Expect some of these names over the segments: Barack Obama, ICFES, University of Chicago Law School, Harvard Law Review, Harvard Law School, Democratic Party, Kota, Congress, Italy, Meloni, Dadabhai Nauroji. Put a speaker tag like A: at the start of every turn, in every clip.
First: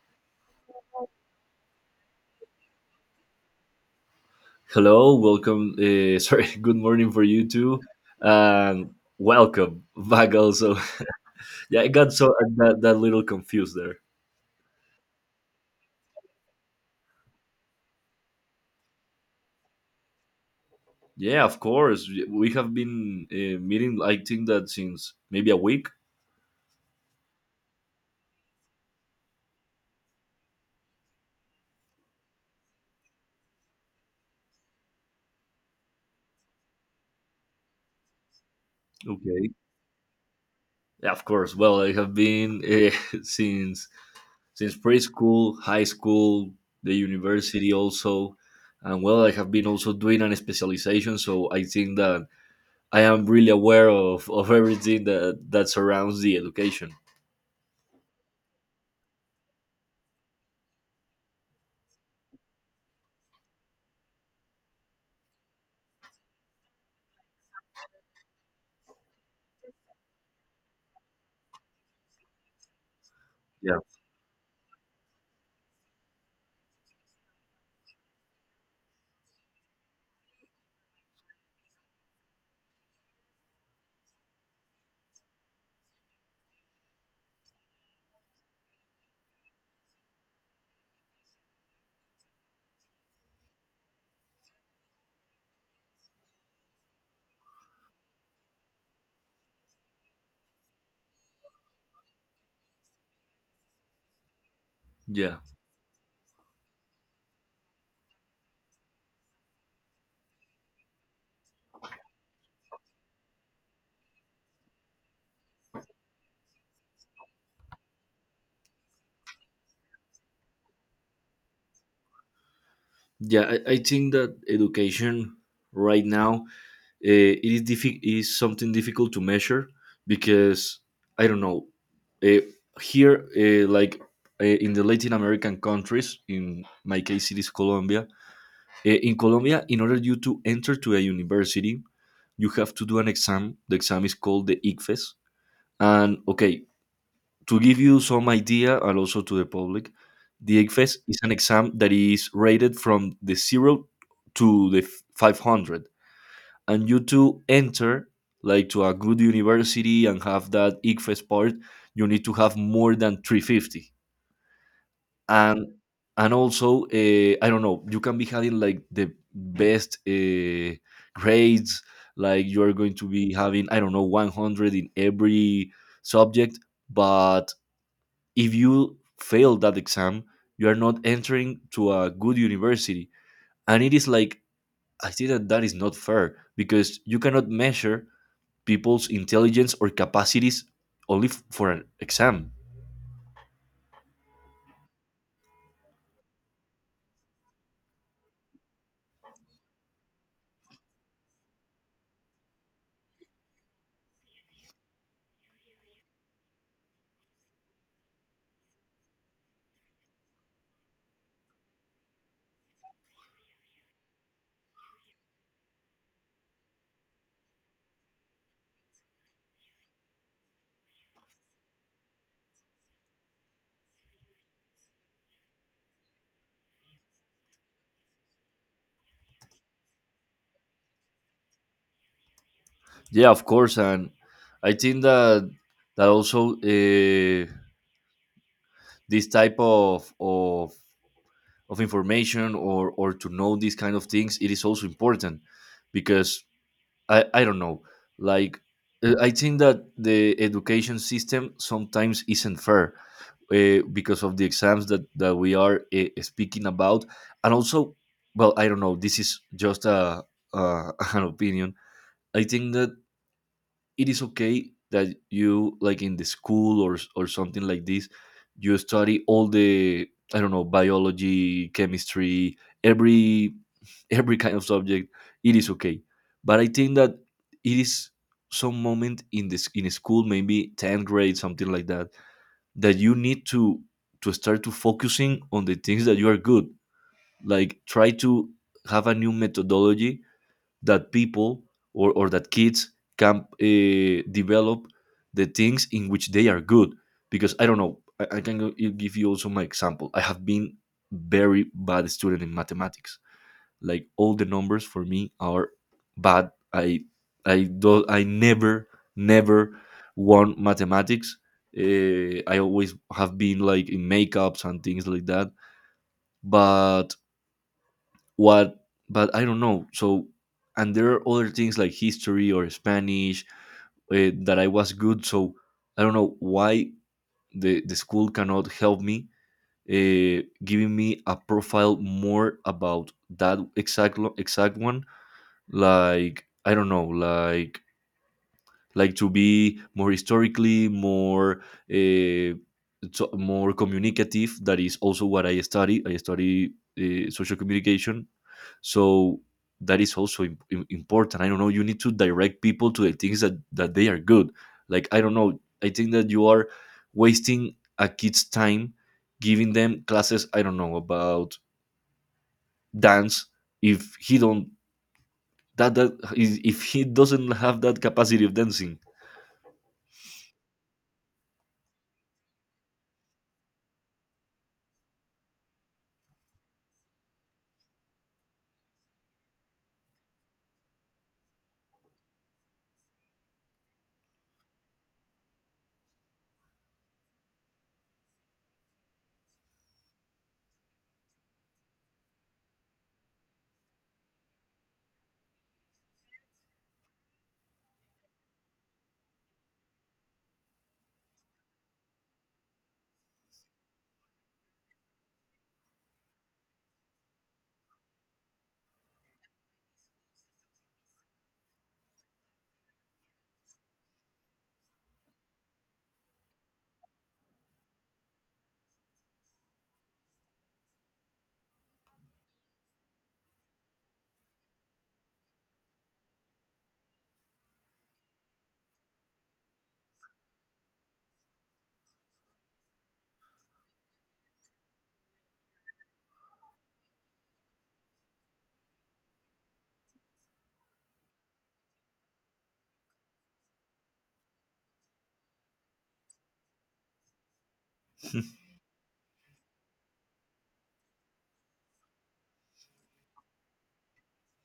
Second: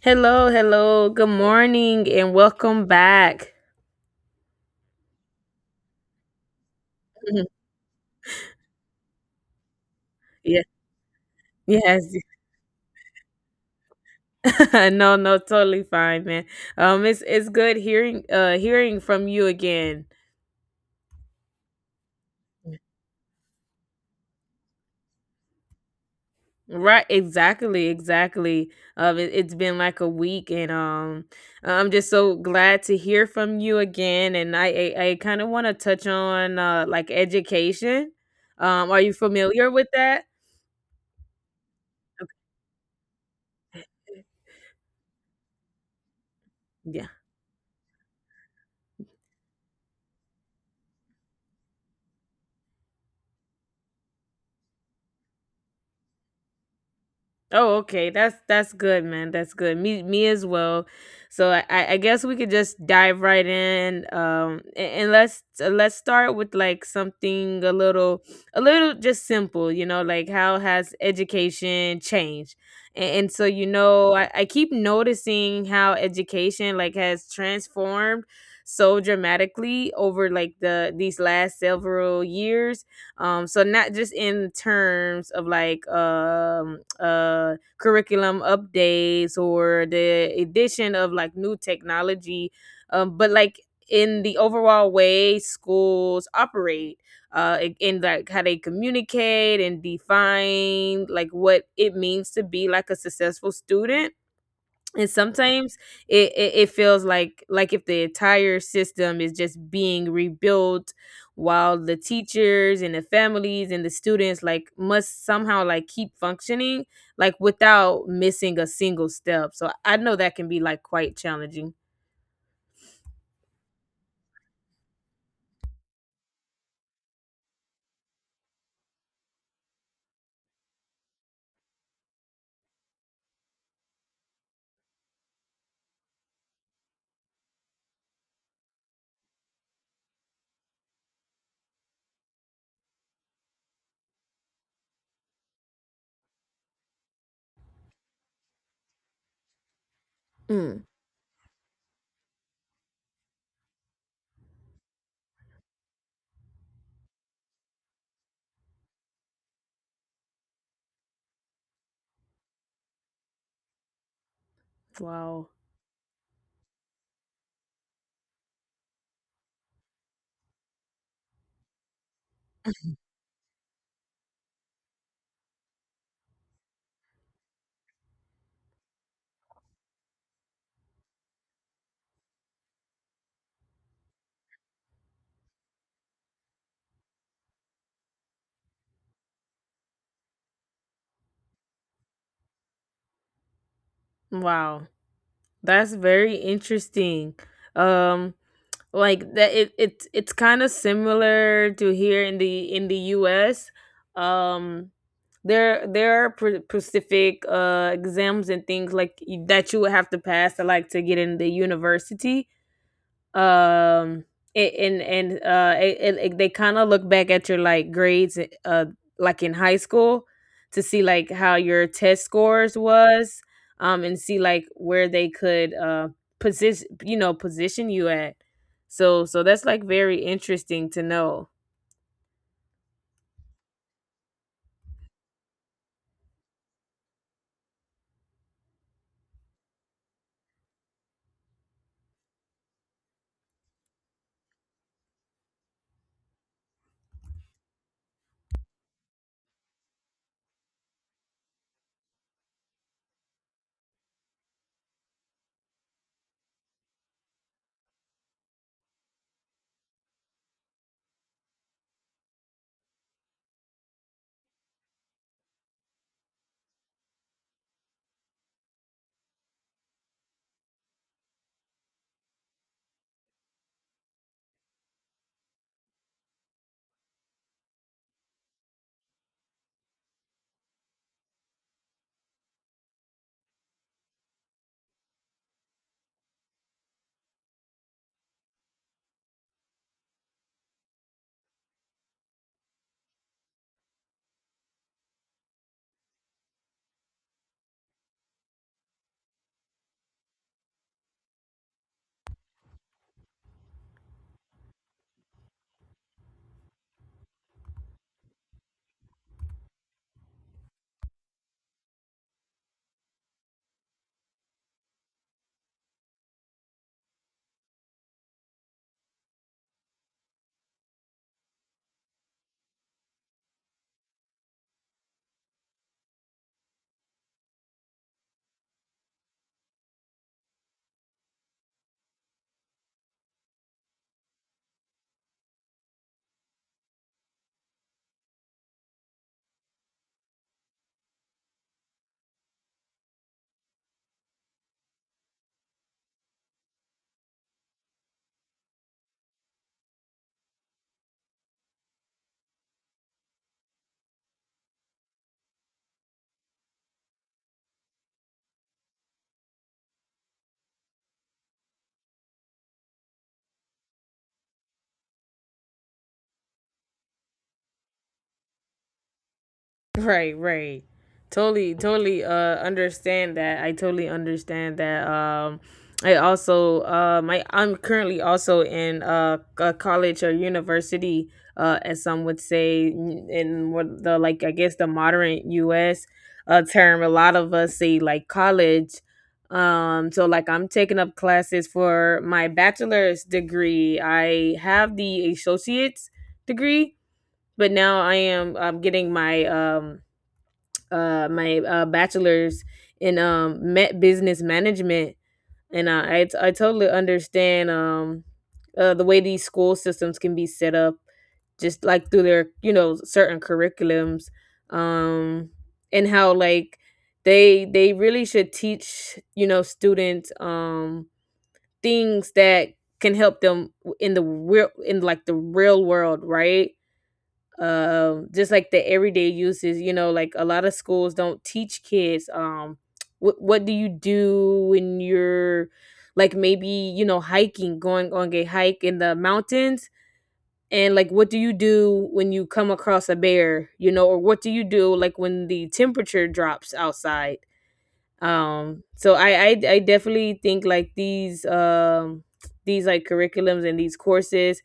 A: Hello, hello. Good morning and welcome back.
B: Hello, welcome. Sorry, good morning for you
A: Mhm.
B: too, and welcome back.
A: Yeah.
B: Also, yeah, I got
A: Yes.
B: so that little confused there.
A: No, no, totally fine, man. It's good hearing hearing from you again.
B: Yeah, of course. We have
A: Mm.
B: been meeting. I think that since maybe a week.
A: Right, exactly, exactly. It's been like a week, and I'm just so glad to hear from you again, and I kind of want to touch on like education. Um, are you
B: Okay.
A: familiar with that?
B: Yeah, of course. Well, I have been since since preschool, high school, the university also, and well, I have been also doing an specialization. So I think that I am really aware of everything that surrounds the education.
A: Oh, okay. That's good, man. That's good. Me as well. So I guess we could just dive right in. And let's start with like something a little just simple, you know, like how has education changed? And so you
B: yeah
A: know, I keep noticing how education like has transformed so dramatically over like these last several years. So not just in terms of like curriculum updates or the addition of like new technology, but like in the overall way schools operate, like how they communicate and define like what it means to be like a successful student. And
B: yeah
A: sometimes it feels like if the entire system is just being rebuilt while the teachers and the families and the students like must somehow like keep functioning like without missing a single step. So I know that can be like quite challenging.
B: I think that education right now, is something difficult to measure because I don't know. Uh, here like, in the Latin American countries, in my case, it is Colombia. In Colombia, in order you to enter to a university, you have to do an exam. The exam is called the icfes, and okay, to give you some idea and also to the public, the
A: Mm.
B: ECFES is an exam that is rated from the zero to the 500. And you to enter like to a good university and have that ICFES part, you need to have more than 350.
A: Wow.
B: And and also, I don't know, you can be having like the best grades, like you are going to be having, I don't know, 100 in every subject, but if you fail that exam, you are not entering to a good university. And it is like, I think that that is not fair because you cannot measure people's intelligence or capacities only for an exam.
A: Wow. That's very interesting. Um, like that it it's kind of similar to here in the US. um there there are specific exams and things like that you would have to pass to like to get in the university. Um a- and and they kind of look back at your like grades uh like in high school, to see like how your test scores was, and see like where they could position, you know, position you at. So so that's like very interesting to know.
B: Yeah, of course. And I think that that also, this type of information or to know these kind of things, it is also important because I don't know. Like, I think that the education system sometimes isn't fair, because of the exams that we are speaking about. And also, well, I don't know. This is just an opinion. I think that it is okay that you, like in the school or, or something like this, you study all the, I don't know, biology, chemistry, every kind of subject. It is okay, but I think that it is some moment in this in school, maybe 10th grade, something like that, that you need to start to focusing on the things that you are good. Like try to have a new methodology that people, or that kids can develop the things in which they are good. Because I don't know, give you also my example. I have been very bad student in mathematics. Like, all the numbers for me are bad. I never never won mathematics. I always have been like in makeups and things like that, but what but I don't know. So, and there are other things like history or Spanish, that I was good. So I don't know why the school cannot help me, giving me a profile more about that exact one, like, I don't know. Like to be more historically more, uh, so more communicative. That is also what I study. I study social communication. So that is also important. I don't know, you need to direct people to the things that they are good. Like, I don't know. I think that you are wasting a kid's time giving them classes, I don't know, about dance, if he don't. That that is if he doesn't have that capacity of dancing.
A: Right, right. Totally, totally understand that. I totally understand that. Um, I also I'm currently also in a college or university, as some would say, in what the like I guess the modern US term, a lot of us say like college. Um, so like I'm taking up classes for my bachelor's degree. I have the associate's degree, but now I'm getting my my bachelor's in met business management, and I totally understand, the way these school systems can be set up, just like through their, you know, certain curriculums, um, and how like they really should teach, you know, students, things that can help them in the real in like the real world, right? Um, just like the everyday uses, you know, like a lot of schools don't teach kids, um, what do you do when you're like, maybe, you know, hiking going on a hike in the mountains, and like what do you do when you come across a bear, you know, or what do you do like when the temperature drops outside. So I definitely think like these like curriculums and these courses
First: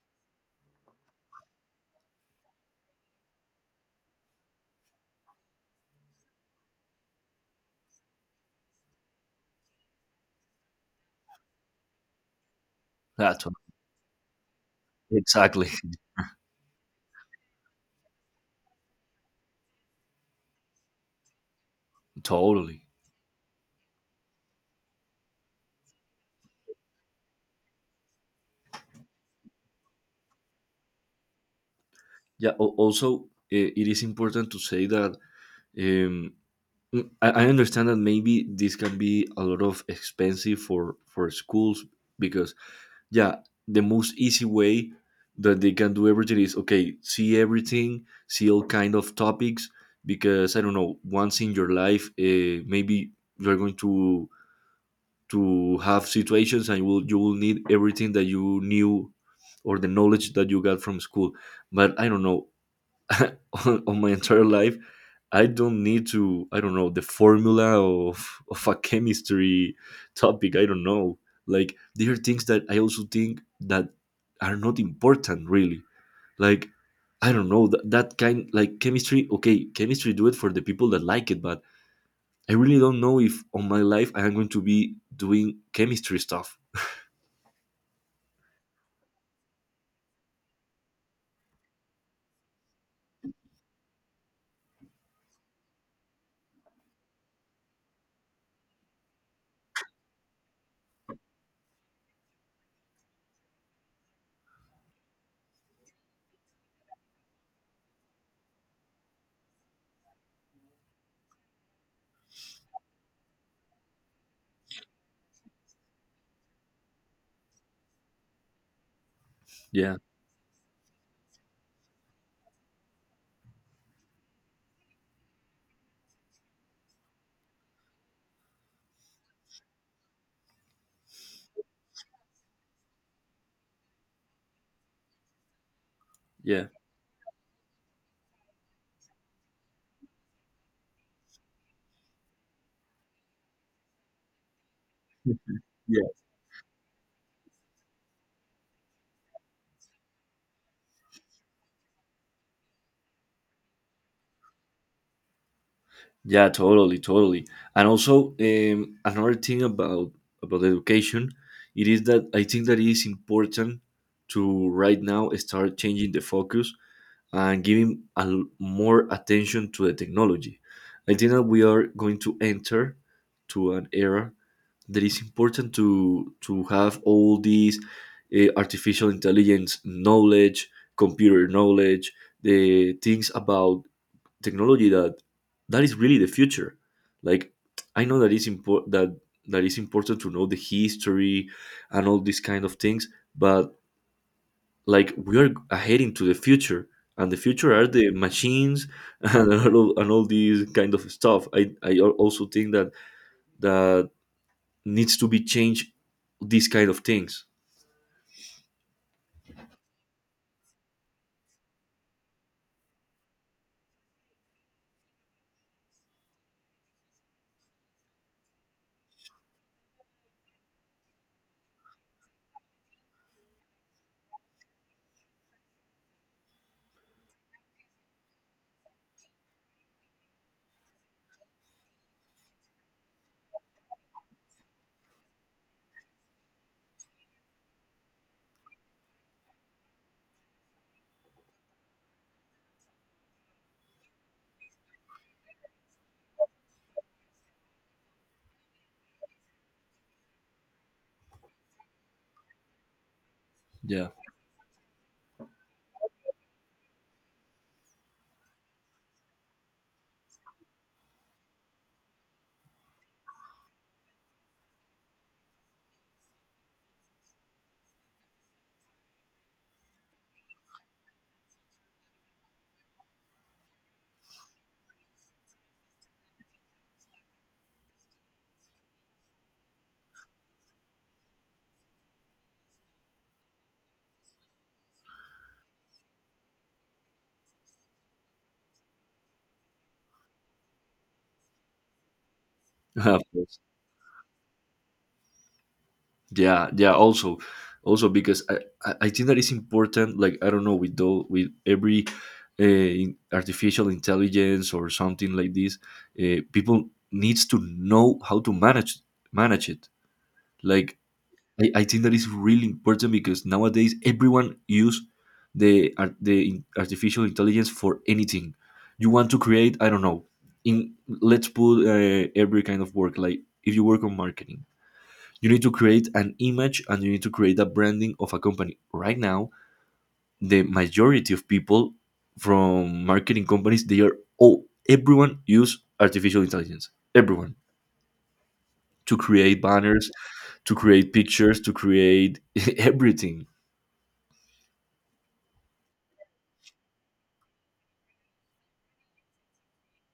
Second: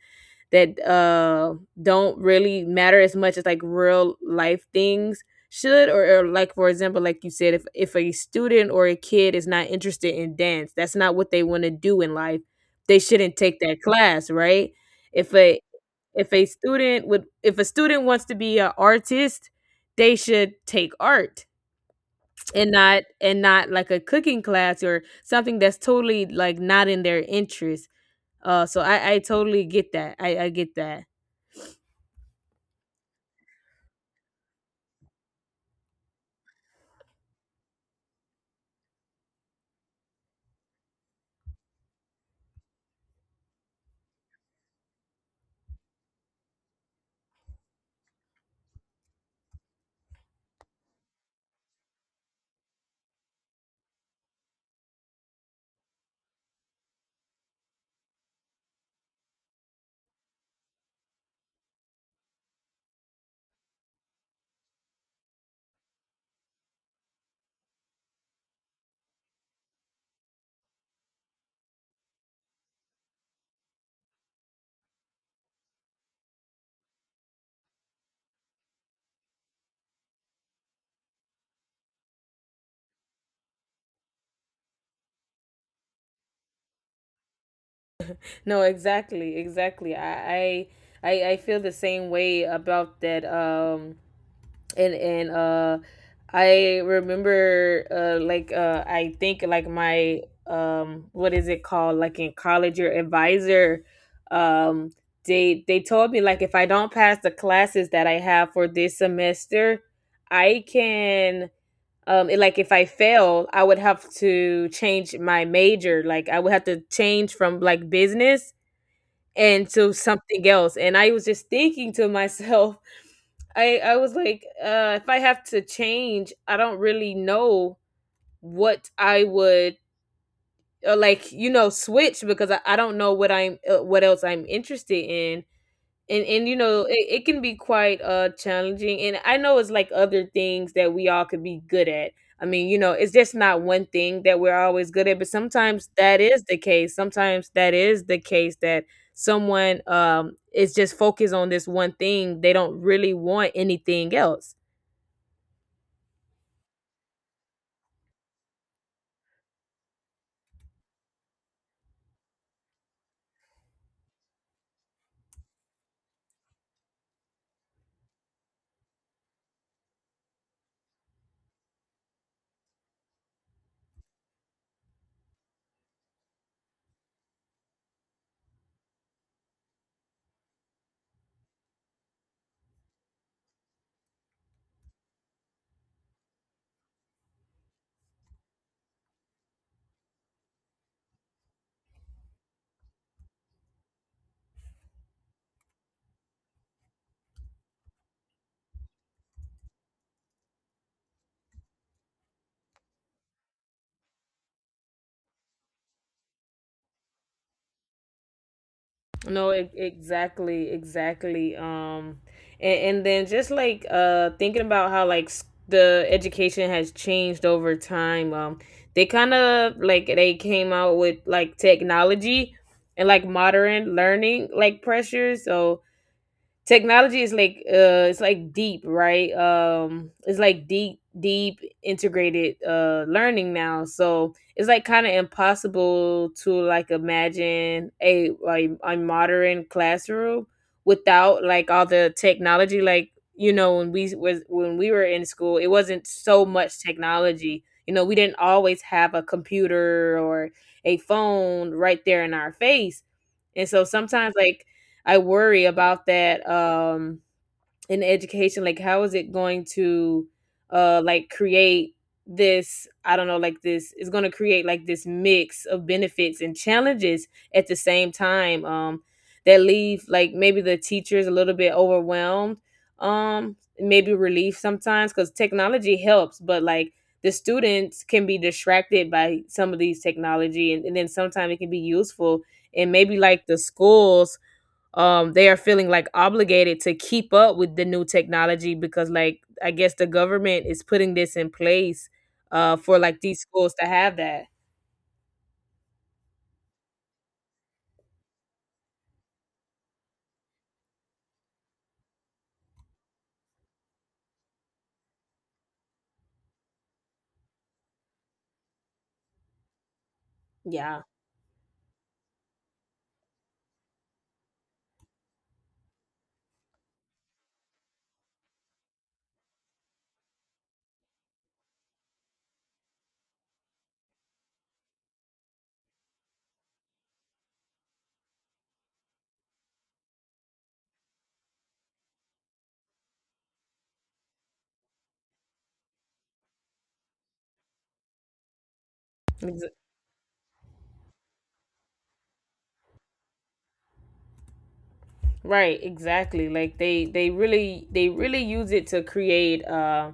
A: that don't really matter as much as like real life things should. Or like for example like you said, if a student or a kid is not interested in dance, that's not what they want to do in life, they shouldn't
B: That's what-
A: take that class, right? If a
B: exactly.
A: if a student would if a student wants to be an artist, they should take art,
B: Totally.
A: and not like a cooking class or something that's totally like not in their interest. So I totally get that, I get that.
B: Yeah. Also, it is important to say that um, I understand that maybe this can be a lot of expensive for schools because, yeah, the most easy way that they can do everything is okay, see everything, see all kind of topics. Because I don't know, once in your life, maybe you're going to have situations and you will need everything that you knew or the knowledge that you got from school. But I don't know, on my entire life, I don't know the formula of a chemistry topic. I don't know, like there are things that I also think that are not important really. Like, I don't know that, that kind like chemistry, okay, chemistry, do it for the people that like it, but I really don't know if on my life I am going to be doing chemistry stuff.
A: No, exactly, exactly. I I feel the same way about that. And I remember, I think like my, what is it called? Like in college, your advisor, um, they told me like if I don't pass the classes that I have for this semester, I can, like if I fail, I would have to change my major, like I would have to change from like business and to
B: yeah
A: something else. And I was just thinking to myself, I was like, if I have to change, I don't really know what I would, or like, you know, switch, because I don't know what I'm what else I'm interested in. And you
B: yeah
A: know it can be quite challenging, and I know it's like other things that we all could be good at. I mean, you know, it's just not one thing that we're always good at, but
B: yeah
A: sometimes that is the case. Sometimes that is the case, that someone, um, is just focused on this one thing, they don't really want anything else.
B: Yeah, totally, totally. And also, another thing about education, it is that I think that it is important to right now start changing the focus and giving more attention to the technology. I think that we are going to enter to an era that is important to have all these artificial intelligence knowledge, computer knowledge, the things about technology that that is really the future. Like, I know that is important that is important to know the history and all these kind of things, but like we are heading to the future, and the future are the machines and all these kind of stuff. Also think that that needs to be changed, these kind of things.
A: No, exactly, exactly. And then just like thinking about how like the education has changed over time. They kind of like they came out with like technology and like modern learning like pressures. So technology is like it's like deep, right? Um, it's like deep deep integrated learning now, so it's like kind of impossible to like imagine a like a modern classroom without like all the technology. Like, you know, when we was when we were in school, it wasn't so much technology, you know, we didn't always have a computer or a phone right there in our face. And so
B: Yeah,
A: sometimes like I worry about that, um, in education, like how is it going to like create this, I don't know, like this is going to create like this mix of benefits and challenges at the same time, um, that leave like maybe the teachers a little bit overwhelmed, um, maybe relief sometimes cuz technology helps, but like the students can be distracted by some of these technology, and then sometimes it can be useful. And maybe like the schools, um, they are feeling like obligated to keep up with the new technology, because like I guess the government is putting this in place for like
B: of
A: these
B: course.
A: schools to have that.
B: Yeah. Also, also because I think that is important. Like, I don't know, with every artificial intelligence or something like this, people needs to know how to manage it. Like,
A: Yeah.
B: I think that is really important because nowadays everyone use the artificial intelligence for anything you want to create. I don't know, in, let's put, every kind of work. Like, if you work on marketing, you need to create an image and you need to create a branding of a company. Right now the majority of people from marketing companies, they are all, everyone use artificial intelligence, everyone, to create
A: ex-
B: banners, to create pictures, to create everything.
A: right, exactly, like they really they really use it to create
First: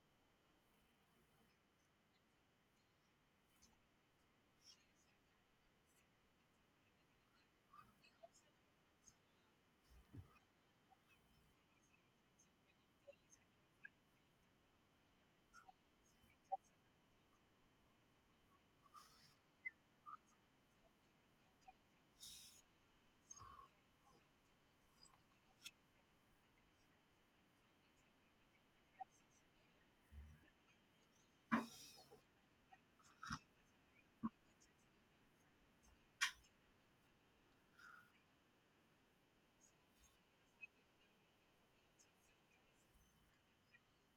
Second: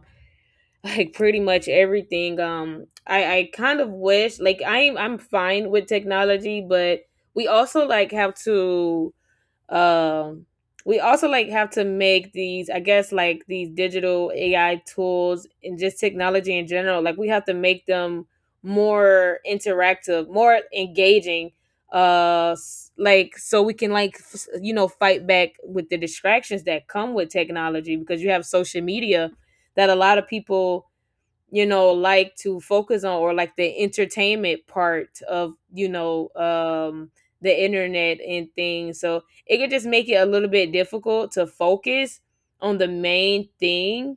A: like pretty much everything. Um, I kind of wish like I'm fine with technology, but we also like have to, um, we also like have to make these, I guess, like these digital AI tools and just technology in general. Like we have to make them more interactive, more engaging. Like so we can like you know fight back with the distractions that come with technology, because you have social media that a lot of people, you know, like to focus on, or like the entertainment part of, you know, um, the internet and things. So it could just make it a little bit difficult to focus on the main thing.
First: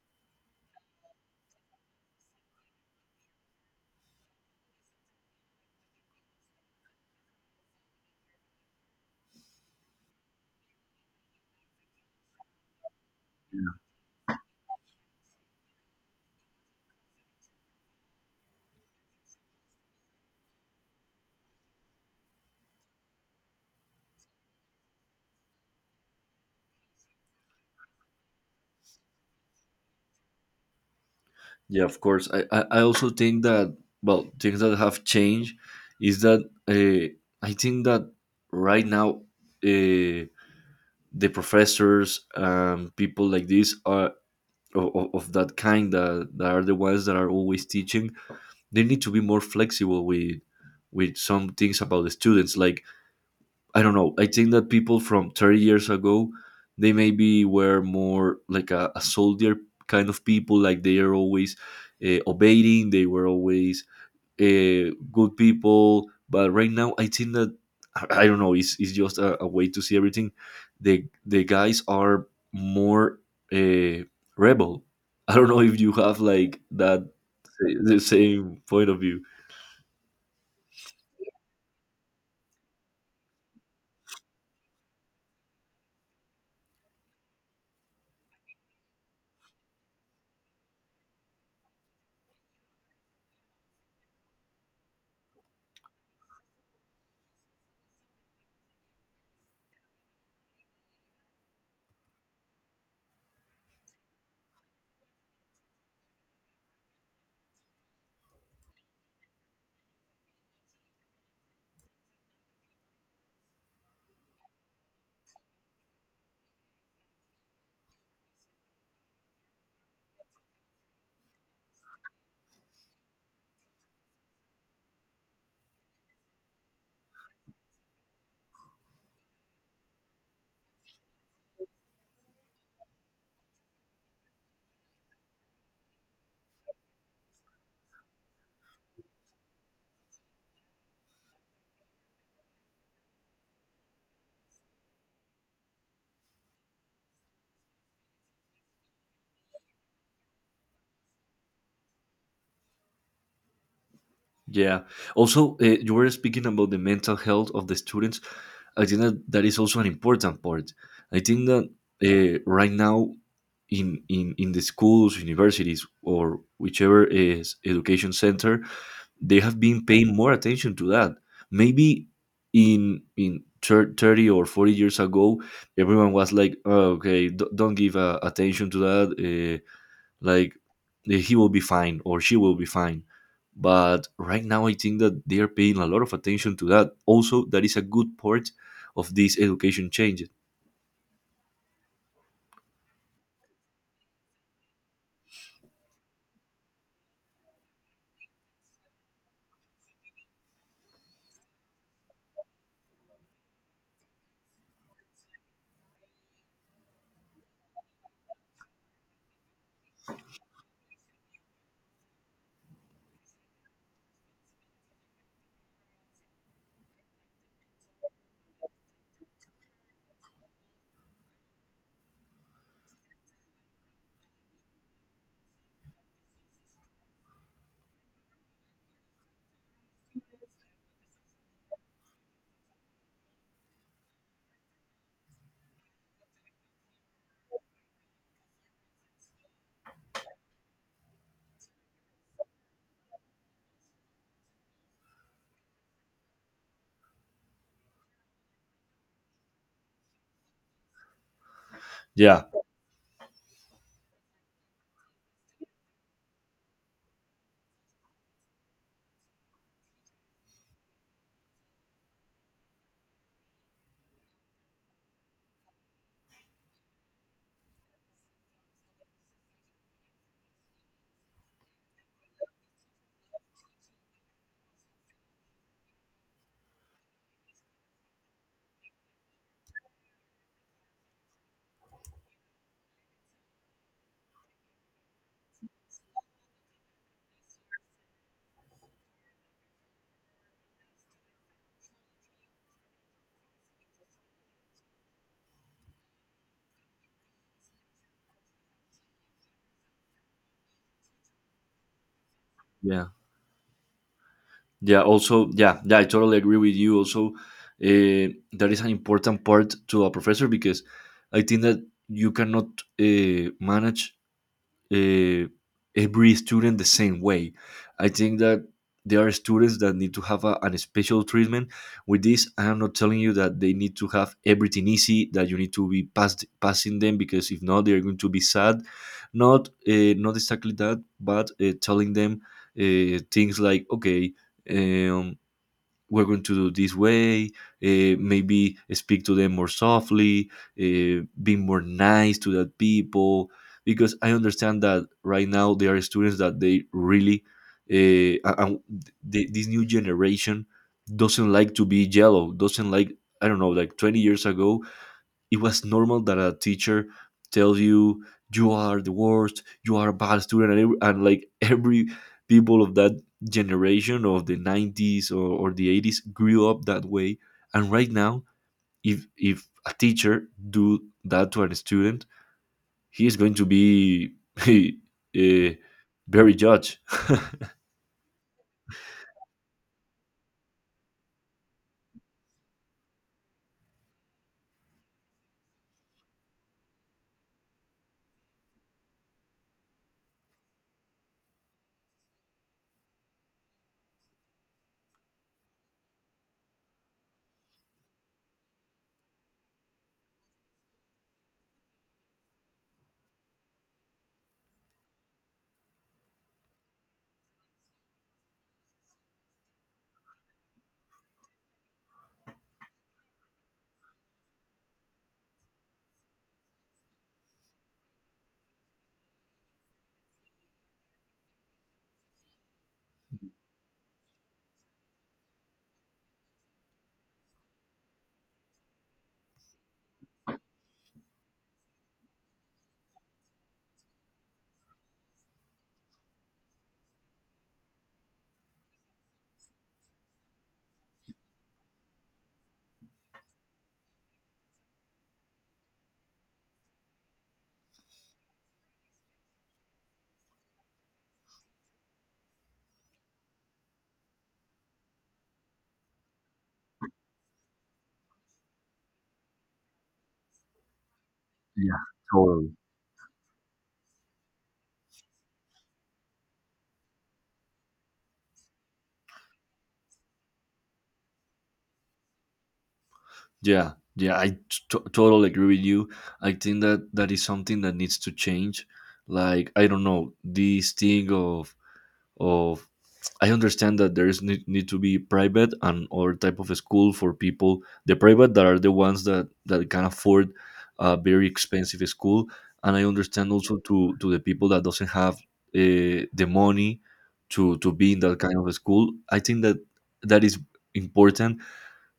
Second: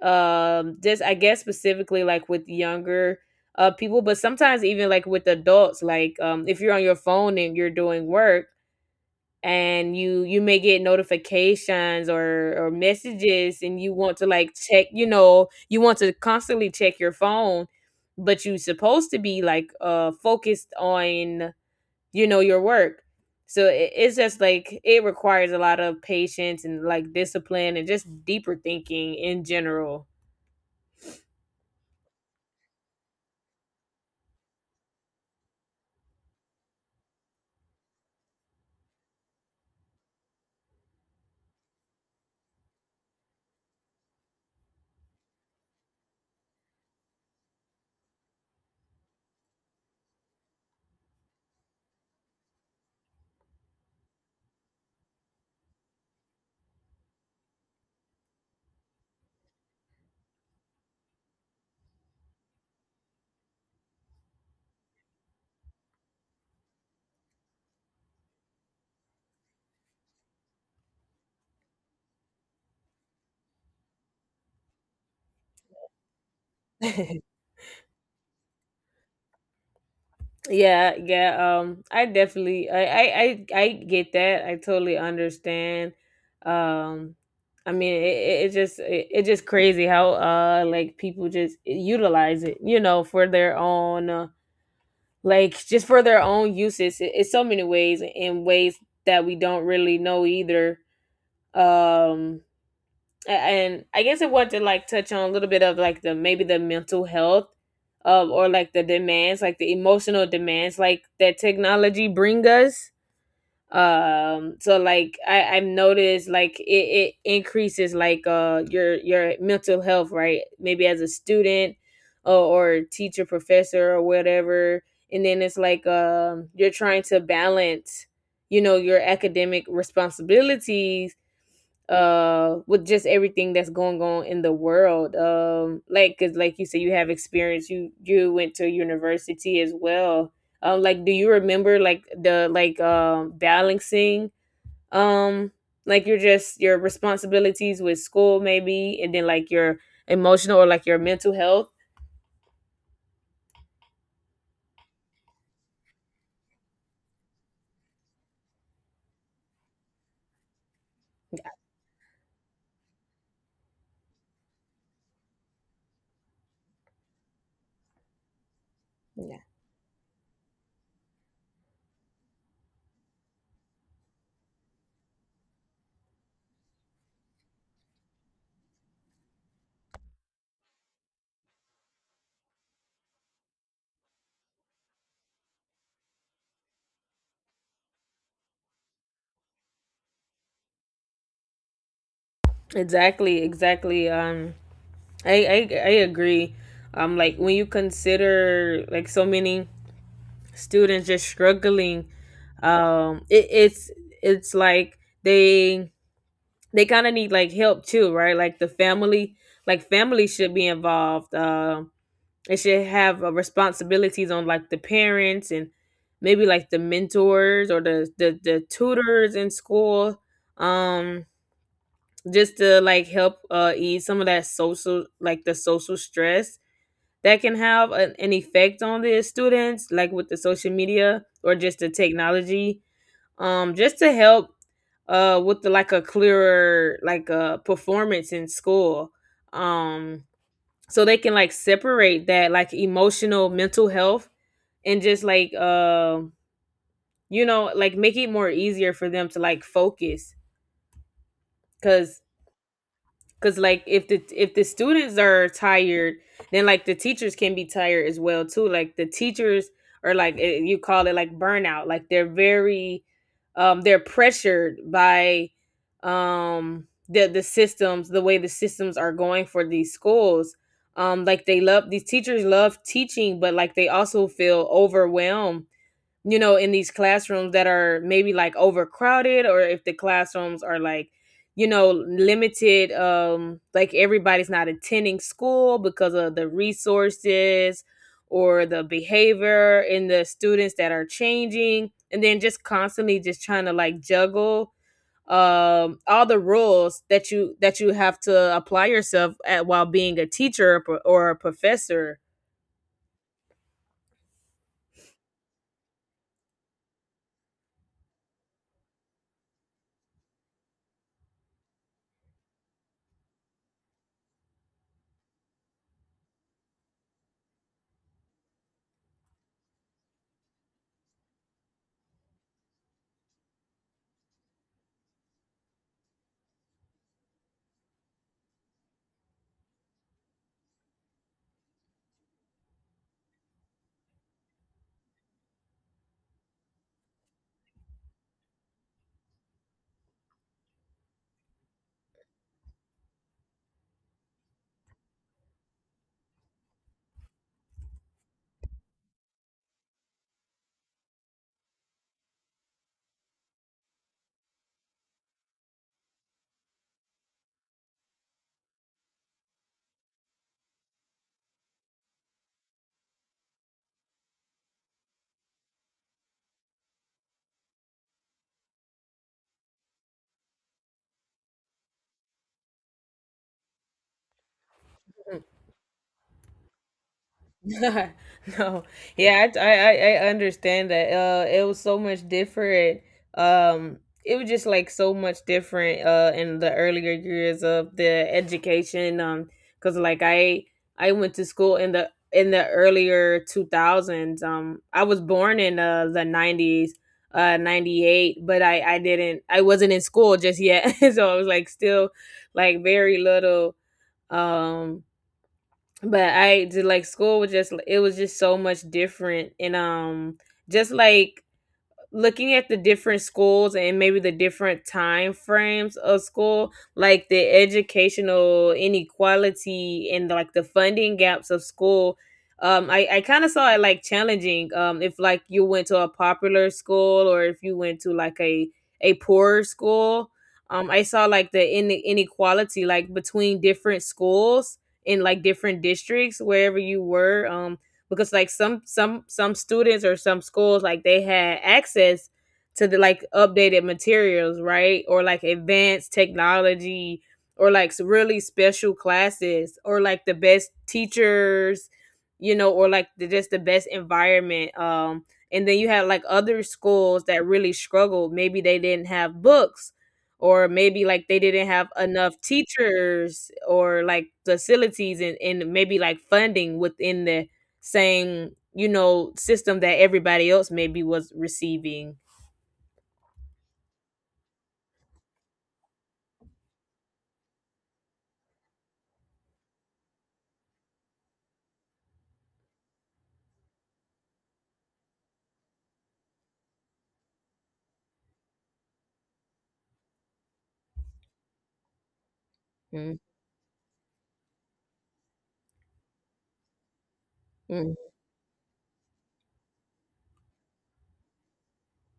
A: Um, just I guess specifically like with younger people, but sometimes even like with adults, like if you're on your phone and you're doing work, and you may get notifications or messages, and you want to like check, you know, you want to constantly check your phone, but you are supposed to be like focused on, you know, your work. So it's just like it requires a lot of patience and like discipline and just deeper thinking in general.
B: Yeah, of course. I also think that, well, things that have changed is that, uh, I think that right now, uh, the professors, people like this are of that kind that are the ones that are always teaching. They need to be more flexible with some things about the students. Like, I don't know, I think that people from 30 years ago, they maybe were more like a soldier kind of people. Like, they are always obeying. They were always good people. But right now, I think that, I don't know. It's, a way to see everything. The guys are more uh, rebel. I don't know if you have like that, the same point of view.
A: Yeah, yeah. I definitely, I get that. I totally understand. Um, I mean, it it's just, it's just crazy how, like people just utilize it, you know, for their own, like just for their own uses. It's so many ways in ways that we don't really know either. Um, and I guess I want to like touch on a little bit of like the maybe the mental health, um, or like the demands, like the emotional demands like that technology bring us. Um, so like I I've noticed like it increases like your mental health, right, maybe as a student or teacher, professor, or whatever. And then it's like, um, you're trying to balance, you know, your academic responsibilities with just everything that's going on in the world, um, like because like you said you have experience, you went to university as well. Um, like do you remember like the like balancing, um, like your just your responsibilities with school maybe, and then like your emotional or like your mental health?
B: Yeah. Also, you were speaking about the mental health of the students. I think that that is also an important part. I think that, right now in, in the schools, universities, or whichever is education center,
A: Yeah.
B: they have been paying more attention to that. Maybe in 30 or 40 years ago, everyone was like, oh, "Okay, don't give attention to that. Like, he will be fine or she will be fine." But right now, I think that they are paying a lot of attention to that. Also, that is a good part of this education change.
A: Exactly, exactly. I agree. Like when you consider like so many students just struggling, it's it's like they kind of need like help too, right? Like the family, like family should be involved. It should have responsibilities on like the parents and maybe like the mentors or the tutors in school. um just to like help ease some of that social, like the social stress that can have an effect on the students, like with the social media or just the technology. Just to help with the like a clearer, like performance in school. um so they can like separate that, like emotional mental health. And just like, like make it more easier for them to like focus, because
B: Yeah,
A: cause like if the students are tired, then like the teachers can be tired as well too. Like the teachers are like, you call it like burnout. Like they're very, they're pressured by, the systems, the way the systems are going for these schools. Like they love, these teachers love teaching, but like they also feel overwhelmed, in these classrooms that are maybe like overcrowded, or if the classrooms are like, limited, like everybody's not attending school because of the resources or the behavior in the students that are changing. And then just constantly just trying to like juggle, all the rules that you have to apply yourself at while being a teacher or a professor.
B: yeah. Yeah, also, yeah, yeah, I totally agree with you. Also, that is an important part to a professor because I think that you cannot manage, uh, every student the same way. I think that there are students that need to have an special treatment. With this, I am not telling you that they need to have everything easy, that you need to be passing them, because if not, they are going to be sad. Not not exactly that, but telling them things like, okay, um, we're going to do this way. Maybe speak to them more softly, be more nice to that people. Because I understand that right now there are students that they really, uh, and this new generation doesn't like to be yellow, doesn't like, I don't know, like 20 years ago, it was normal that a teacher tells you, you are the worst, you are a bad student. And like every people of that generation of the 90s, or the 80s grew up that way. And right now, if a teacher do that to a student, he is going to be eh, very judged.
A: No, yeah, I understand that. It was so much different. Um, it was just like so much different. In the earlier years of the education. Because like I went to school in the earlier two thousands. I was born in, the 90s, 98, but I didn't I wasn't in school just yet, so I was like still like very little. Um but I did like school was just, it was just so much different. And, just like looking at the different schools and maybe the different time frames of school, like the educational inequality and like the funding gaps of school. I kind of saw it like challenging, if like you went to a popular school, or if you went to like a poorer school. I saw like the inequality, like between different schools in like different districts wherever you were. Because like some students or some schools like they had access to the like updated materials, right? Or like advanced technology, or like really special classes, or like the best teachers, or like just the best environment. And then you had like other schools that really struggled. Maybe they didn't have books, or maybe like they didn't have
B: Yeah,
A: enough
B: totally.
A: teachers or like facilities, and maybe like funding within the same, system that everybody else maybe was receiving.
B: Yeah, yeah, totally agree with you. I think that that is something that needs to change. Like I don't know this thing of I understand that there is need to be private and other type of school for people. The private that are the ones that can afford a very expensive school, and I understand also to the people that doesn't have the money to
A: Mm-hmm.
B: be in that kind of a school. I think that that is important,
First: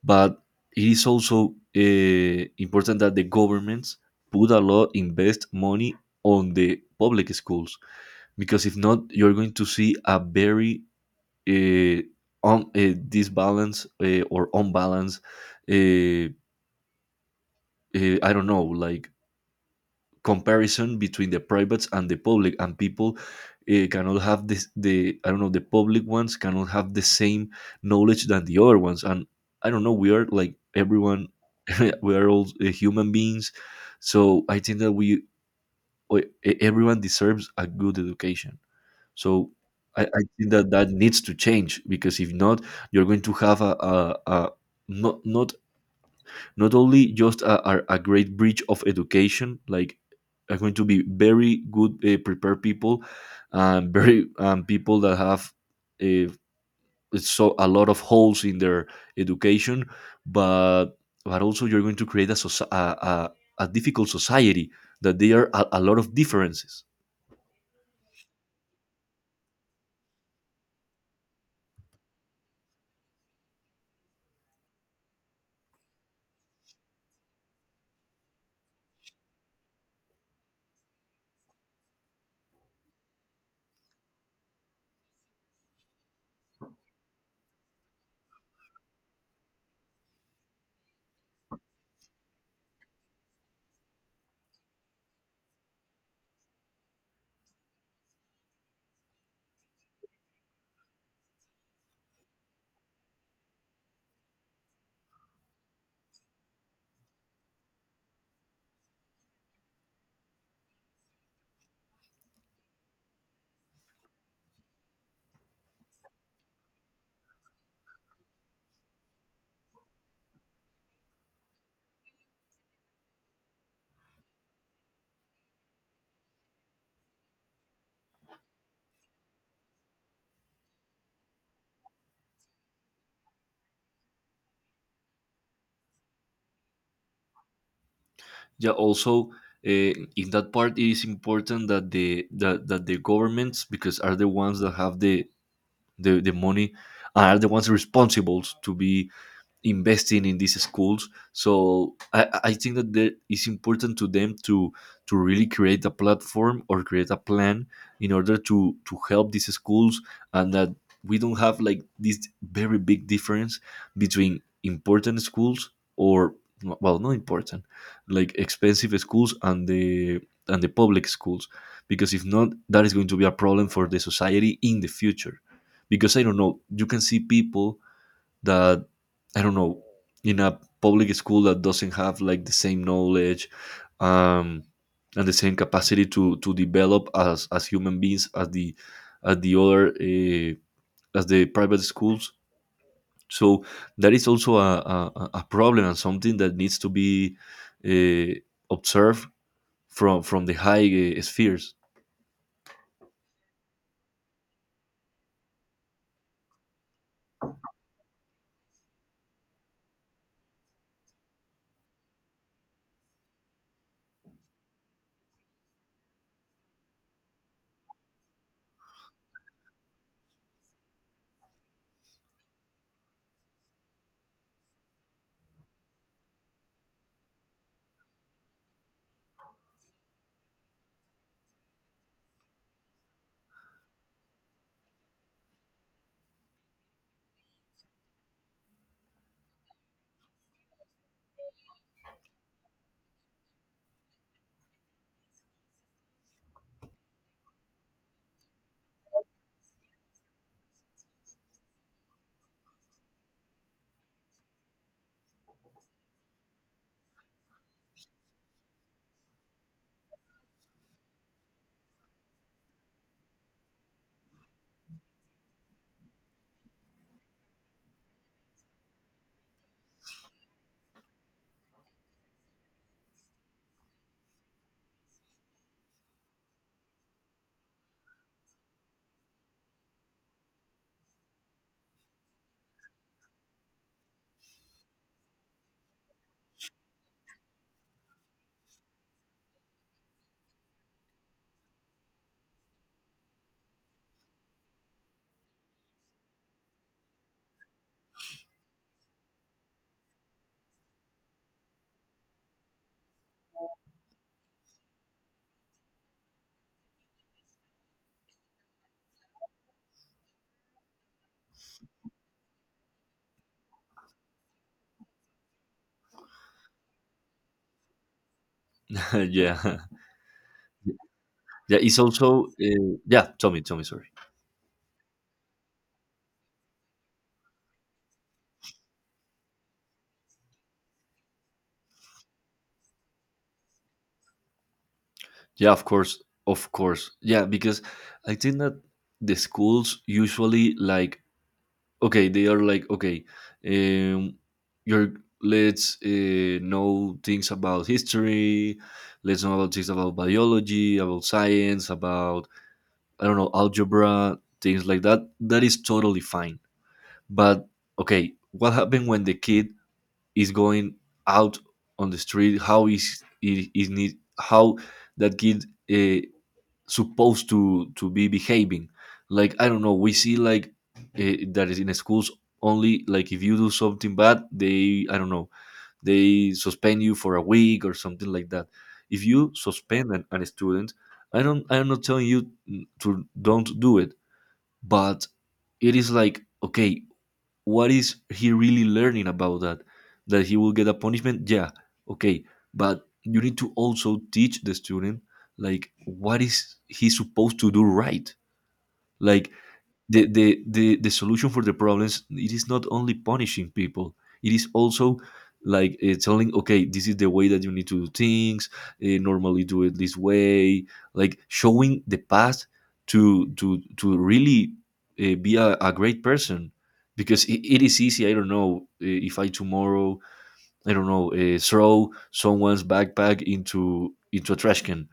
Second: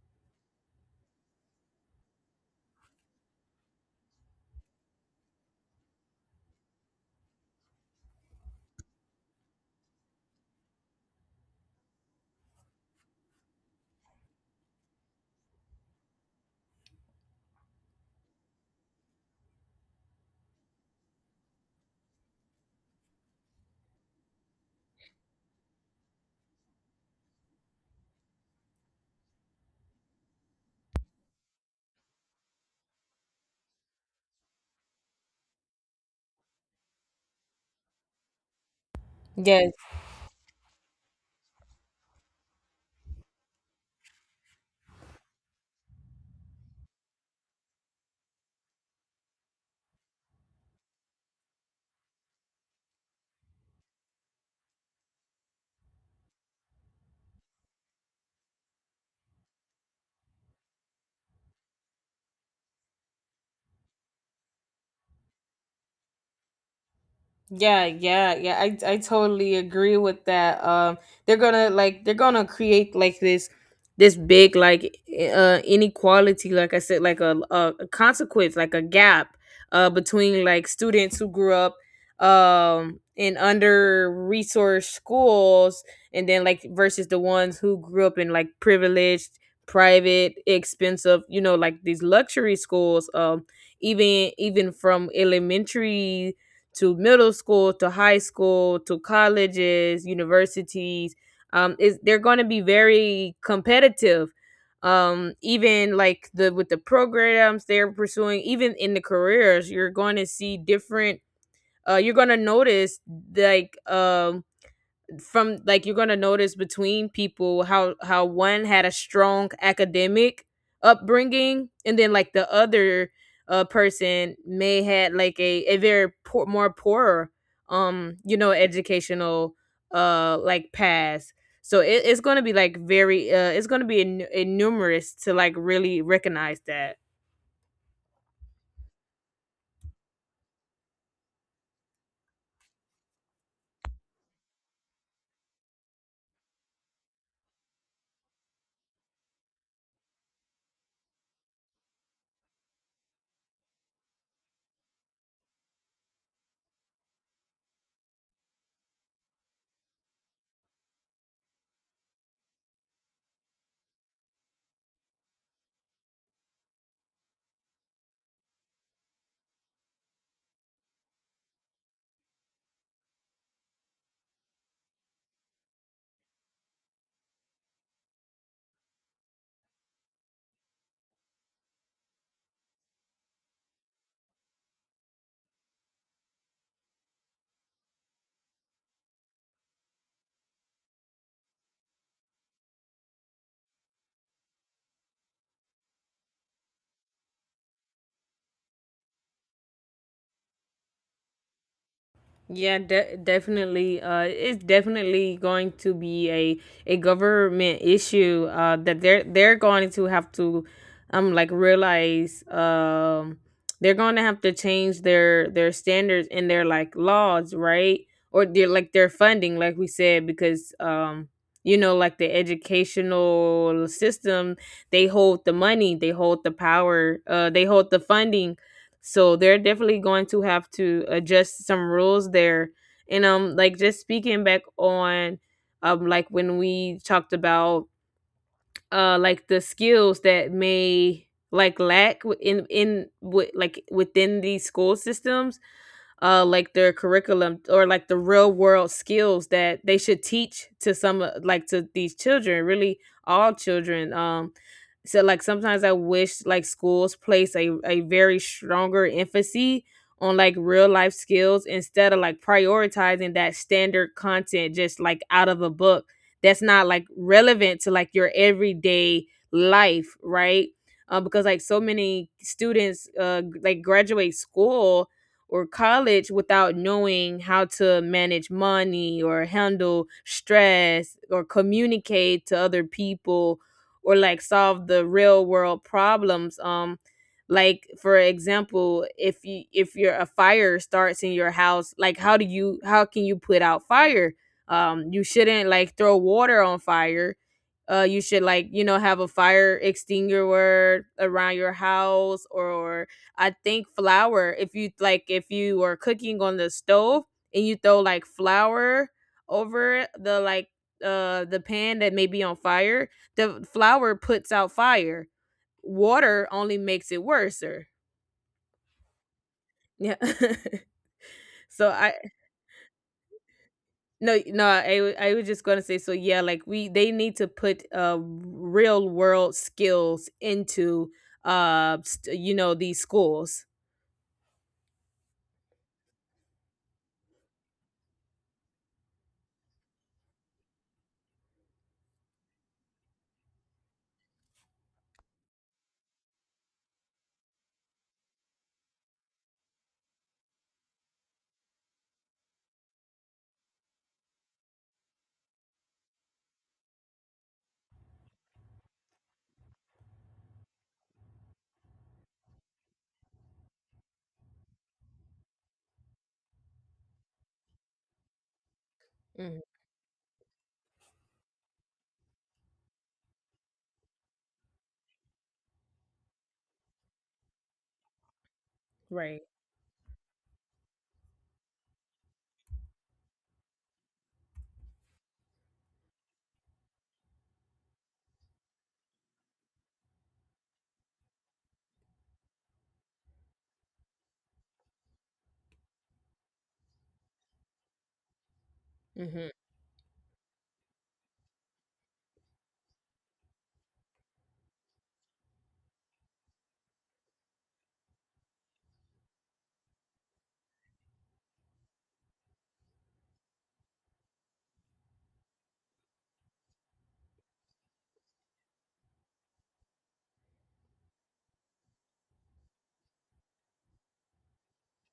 B: but it is also important that the governments put a lot invest money on the public schools, because if not you're going to see a very uh, disbalance or unbalanced, uh, I don't know like comparison between the privates and the public, and people cannot have this the I don't know the public ones cannot have the same knowledge than the other ones. And I don't know, we are like everyone, we are all human beings. So I think that everyone deserves a good education. So
A: Yes.
B: I think that that needs to change, because if not, you're going to have a not not not only just a great bridge of education, like are going to be very good prepared people, and very people that have uh, so a lot of holes in their education. but but also you're going to create a difficult society, that there are a lot of differences.
A: Yeah, yeah, yeah. I totally agree with that. They're gonna like they're gonna create like this big, like, inequality, like I said, like a consequence, like a gap between like students who grew up, in under resourced schools, and then like versus the ones who grew up in like privileged, private, expensive, like these luxury schools. Even from elementary to middle school to high school to colleges, universities. Is, they're going to be very competitive. Even like the with the programs they're pursuing, even in the careers, you're going to see different. You're going to notice, like, from like, you're gonna notice between people, how one had a strong academic upbringing, and then like the other, person may had like a very poor, more poorer, you know, educational, like, path. So it's gonna be like very, it's gonna be numerous to like really recognize that.
B: Yeah, also in that part it is important that that the governments, because are the ones that have the the money, are the ones responsible to be investing in these schools. So I think that there, it's important to them to really create a platform or create a plan in order to help these schools, and that we don't have like this very big difference between important schools or, well, not important, like expensive schools and the public schools, because if not that is going to be a problem for the society in the future. Because I don't know, you can see people that, I don't know, in a public school that doesn't have like the same knowledge, um, and the same capacity to develop as human beings as the other as the private schools. So that is also a problem and something that needs to be uh, observed from the high spheres.
A: Yeah, definitely. It's definitely going to be a government issue. That they're going to have to, like, realize. They're going to have to change their standards and their like laws, right? Or their like their funding, like we said, because, like, the educational system, they hold the money, they hold the power, they hold the funding, so they're definitely going to have to adjust some rules there. And, like, just speaking back on, like when we talked about, like the skills that may like lack, in within these school systems, like their curriculum, or like the real world skills that they should teach to some, like to these children, really all children. So like sometimes I wish like schools place a very stronger emphasis on like real life skills, instead of like prioritizing that standard content just like out of a book that's not like relevant to like your everyday life, right? Because like so many students, like, graduate school or college, without knowing how to manage money or handle stress or communicate to other people, or like solve the real world problems. Like for example, if your a fire starts in your house, like how can you put out fire? You shouldn't like throw water on fire. You should, like, you know, have a fire extinguisher around your house. Or, I think flour, if you like if you are cooking on the stove and you throw like flour over it, the pan that may be on fire, the flour puts out fire. Water only makes it worser.
B: Yeah,
A: Yeah.
B: yeah.
A: So
B: It's
A: I,
B: also yeah. Tell me, sorry.
A: no, no, I was just going to say, so yeah, like we they need to put, real world skills into, these schools.
B: Yeah, of course, of course. Yeah, because I think that the schools usually like, okay, they are like, okay, um, you're, let's know things about history, let's know about things about biology, about science, about, I don't know, algebra, things like that. That is totally fine. But okay, what happened when the kid is going out on the street? How is need how that kid uh, supposed to be behaving? Like
A: Mhm.
B: I don't know, we see like that is in schools, only like if you do something bad they, I don't know, they suspend you for a week or something like that. If
A: Right.
B: you suspend an student, I don't, I'm not telling you to don't do it, but it is like, okay, what is he really learning about that? That he will get a punishment? Yeah, okay, but you need to also teach the student like what is he supposed to do, right? Like
A: Mhm.
B: the the solution for the problems, it is not only punishing people, it is also like telling, okay, this is the way that you need to do things. Normally do it this way, like showing the path to really be a great person. Because it is easy, I don't know, if I tomorrow, I don't know, throw someone's backpack into a trash can,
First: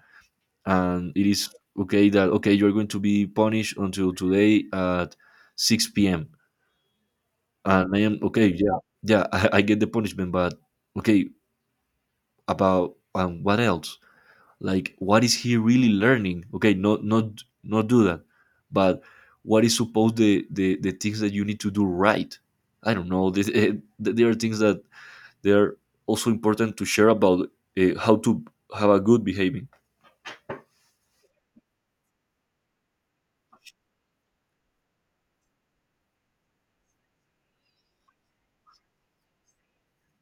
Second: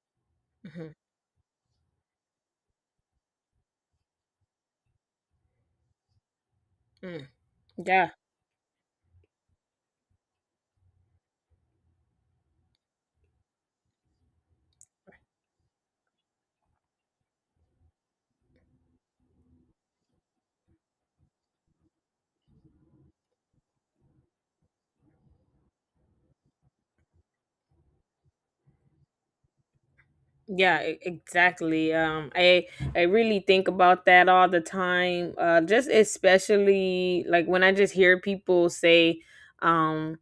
A: Mhm.
B: and it is okay that, okay, you're going to be punished until today at 6 p.m.
A: Mm.
B: And I
A: Yeah.
B: am okay, yeah, yeah. I get the punishment, but okay, about what else? Like what is he really learning? Okay, not not not do that, but what is supposed, the things that you need to do right. I don't know this, there are things that they are also important to share about, how to have a good behaving.
A: Yeah, exactly. I really think about that all the time. Just especially like when I just hear people say, um,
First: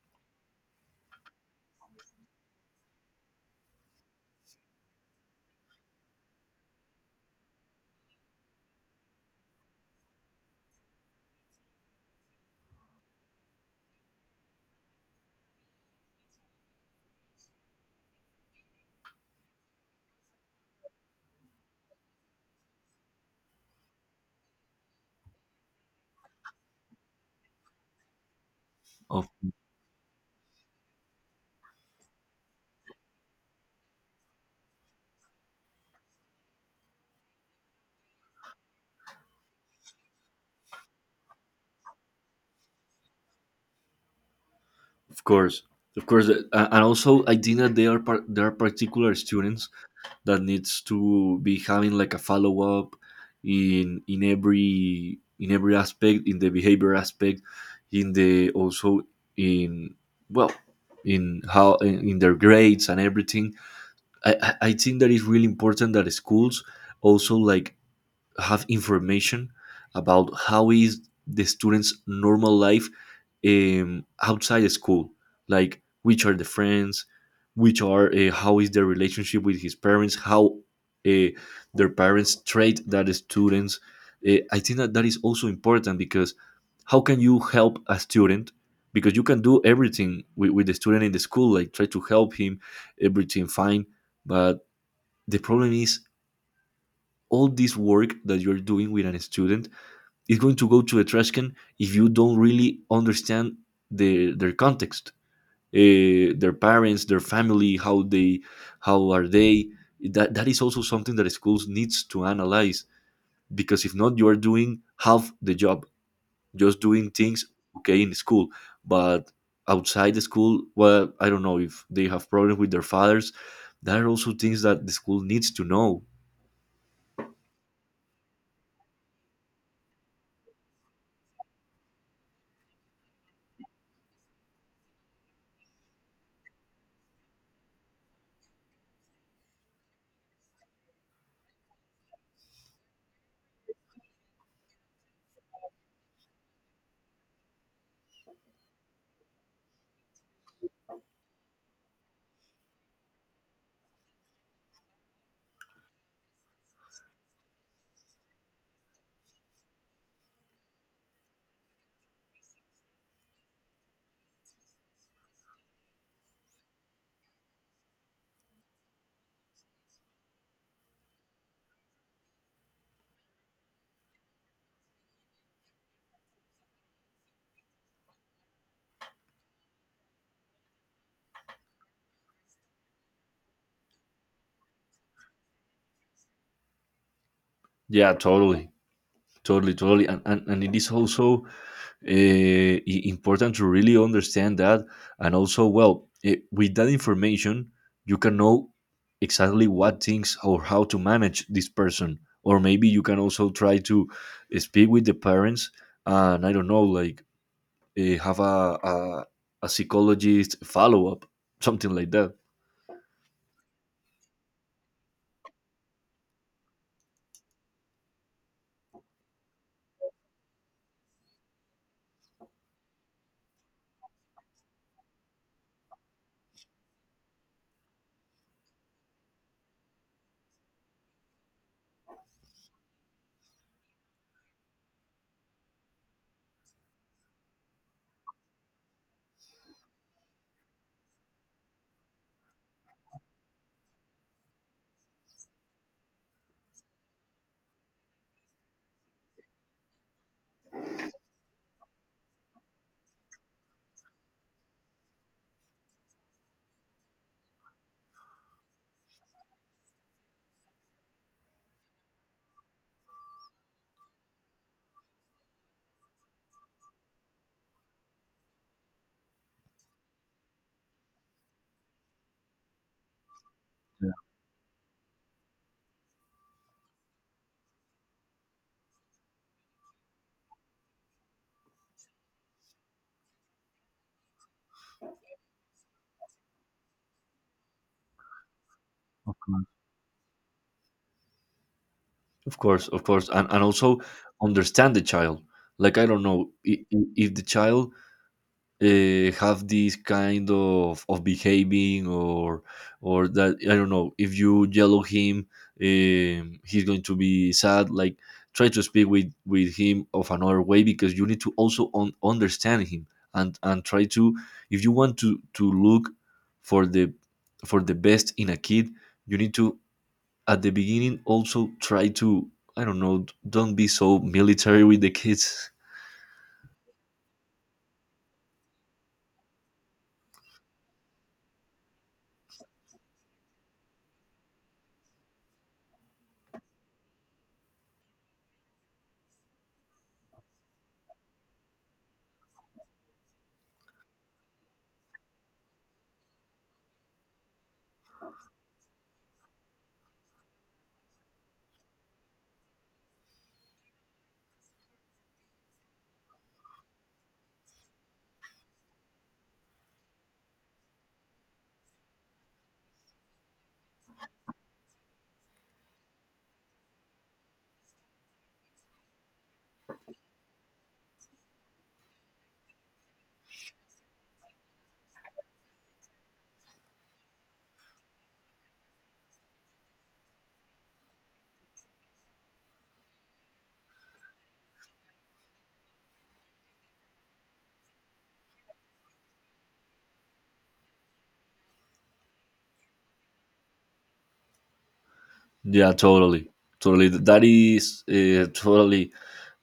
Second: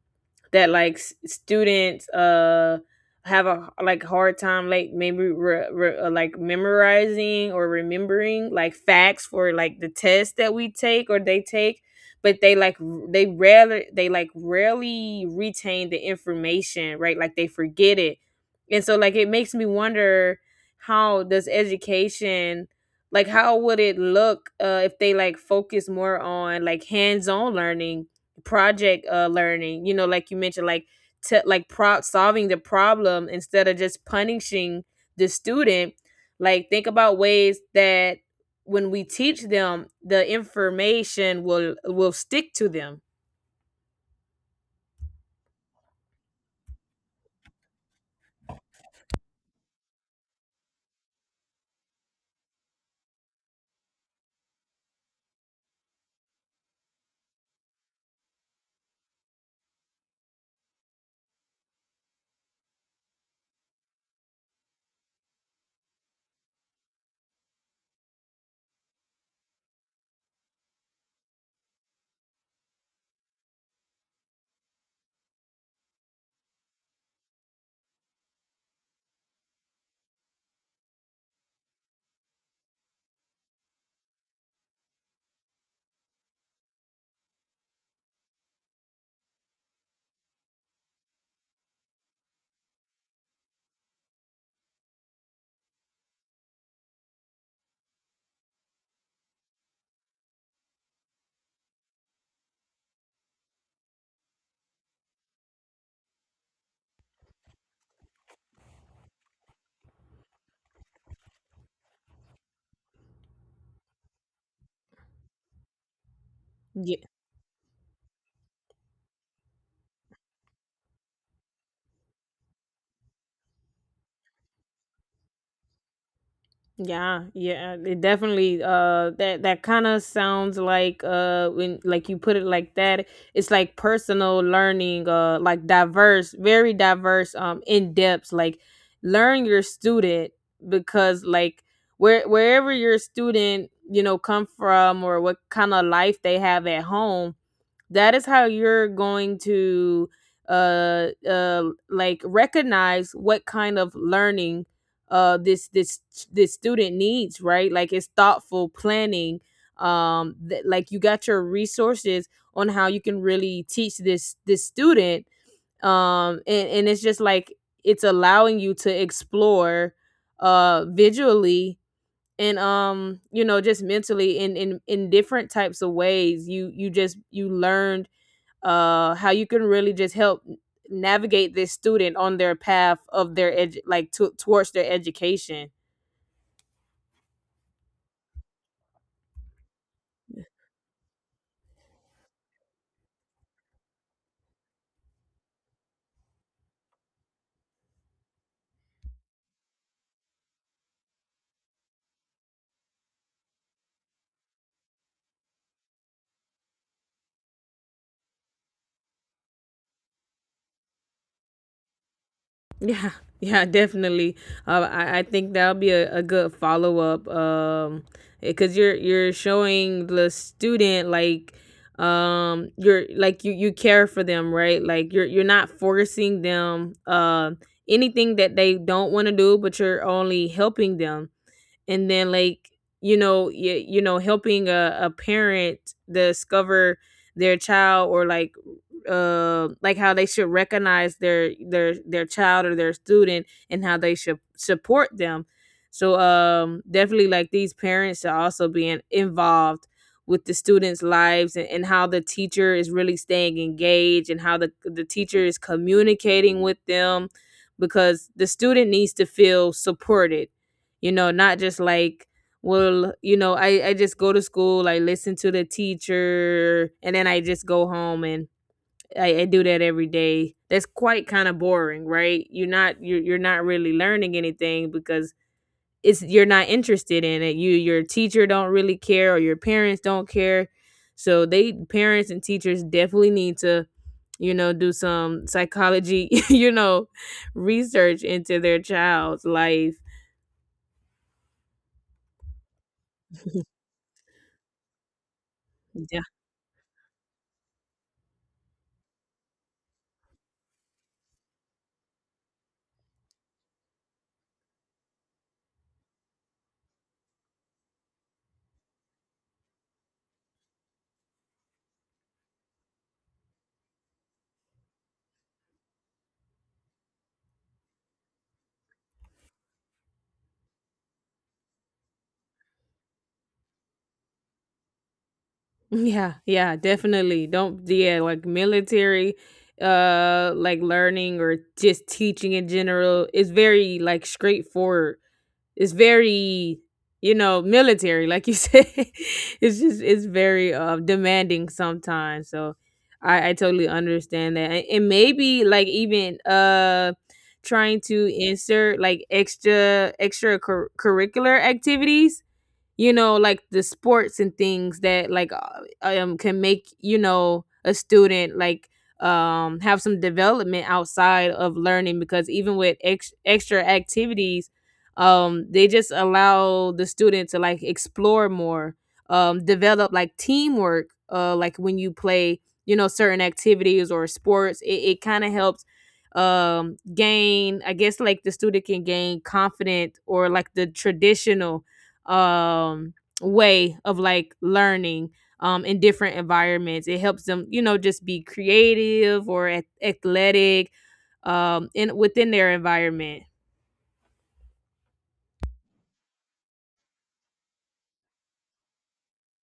A: that like students, have a, like, hard time, like, maybe like, memorizing or remembering like facts for like the test that we take or they take, but they like, they rarely, they like rarely retain the information, right? Like they forget it. And so like it makes me wonder, how does education, like how would it look, if they like focus more on like hands-on learning, project, learning, you know, like you mentioned, like solving the problem instead of just punishing the student. Like, think about ways that when we teach them the information will stick to them.
B: Of course, of course, and also I think that there are there are particular students that needs to be having like a follow up in every, in every aspect, in the behavior aspect, in the also in, well, in how, in their grades and everything. I think that it's really important that schools also like have information about how is the students' normal life outside of school, like which are the friends, which are how is their relationship with his parents, how uh, their parents treat that students. I think that that is also important, because how can you help a student? Because you can do everything with the student in the school, like try to help him, everything fine, but the problem is all this work that you're doing with a student is going to go to a trash can if you don't really understand the, their context, their parents, their family, how they, how are they. That that is also something that schools needs to analyze, because if not, you are doing half the job, just doing things okay in school, but outside the school, well, I don't know if they have problems with their fathers. That are also things that the school needs to know.
A: Yeah, yeah, it definitely, that kind of sounds like, when like you put it like that, it's like personal learning, like, diverse, very diverse, in depth, like, learn your student. Because like wherever your student, you know, come from or what kind of life they have at home, that is how you're going to, uh uh like recognize what kind of learning, uh this this this student needs, right? Like it's thoughtful planning. Like, you got your resources on how you can really teach this student. And it's just like it's allowing you to explore, visually and, you know, just mentally, in different types of ways, you just you learned, how you can really just help navigate this student on their path of their, edu- like to towards their education.
B: Yeah, totally. Totally, totally, and it is also I- important to really understand that, and also, well, it, with that information, you can know exactly what things or how to manage this person, or maybe you can also try to speak with the parents, and I don't know, like have a psychologist follow up, something like that.
A: Yeah, yeah, definitely. I think that'll be a good follow up. Because you're showing the student, like, you're like you care for them, right? Like you're not forcing them, anything that they don't want to do, but you're only helping them. And then like, helping a parent discover their child, or like, like how they should recognize their child or their student and how they should support them. So, definitely, like these parents should also be involved with the students lives, and how the teacher is really staying engaged and how the teacher is communicating with them. Because the student needs to feel supported, not just like, well, you know, I just go to school, I listen to the teacher, and then I just go home, and I do that every day. That's quite kind of boring, right? You're not really learning anything, because it's you're not interested in it, your teacher don't really care, or your parents don't care. So they parents and teachers definitely need to, you know, do some psychology, you know, research into their child's
B: Mm.
A: life.
B: Of course, and also understand the child. Like I don't know, if the child have this kind of behaving or that. I don't know, if you yell at him, he's going to be sad. Like try to speak with him of another way, because you need to also un- understand him, and try to, if you want to look for the for the best in a kid, you need to, at the beginning, also try to, I don't know, don't be so military with the kids.
A: Yeah, yeah, definitely. Don't Yeah, like military, like learning, or just teaching in general, is very like straightforward. It's very, you know, military like you said. It's very, demanding sometimes. So I totally understand that. And maybe like, even, trying to insert, like, extra curricular activities, you know, like the sports and things that like, can make, you know, a student like, have some development outside of learning. Because even with extra activities, they just allow the student to like explore more. Develop like teamwork. Like when you play, you know, certain activities or sports, it kind of helps, gain, I guess, like the student can gain confident, or like the traditional, um way of like learning, in different environments, it helps them, you know, just be creative or athletic, in within their environment.
B: Yeah, totally, totally. That is totally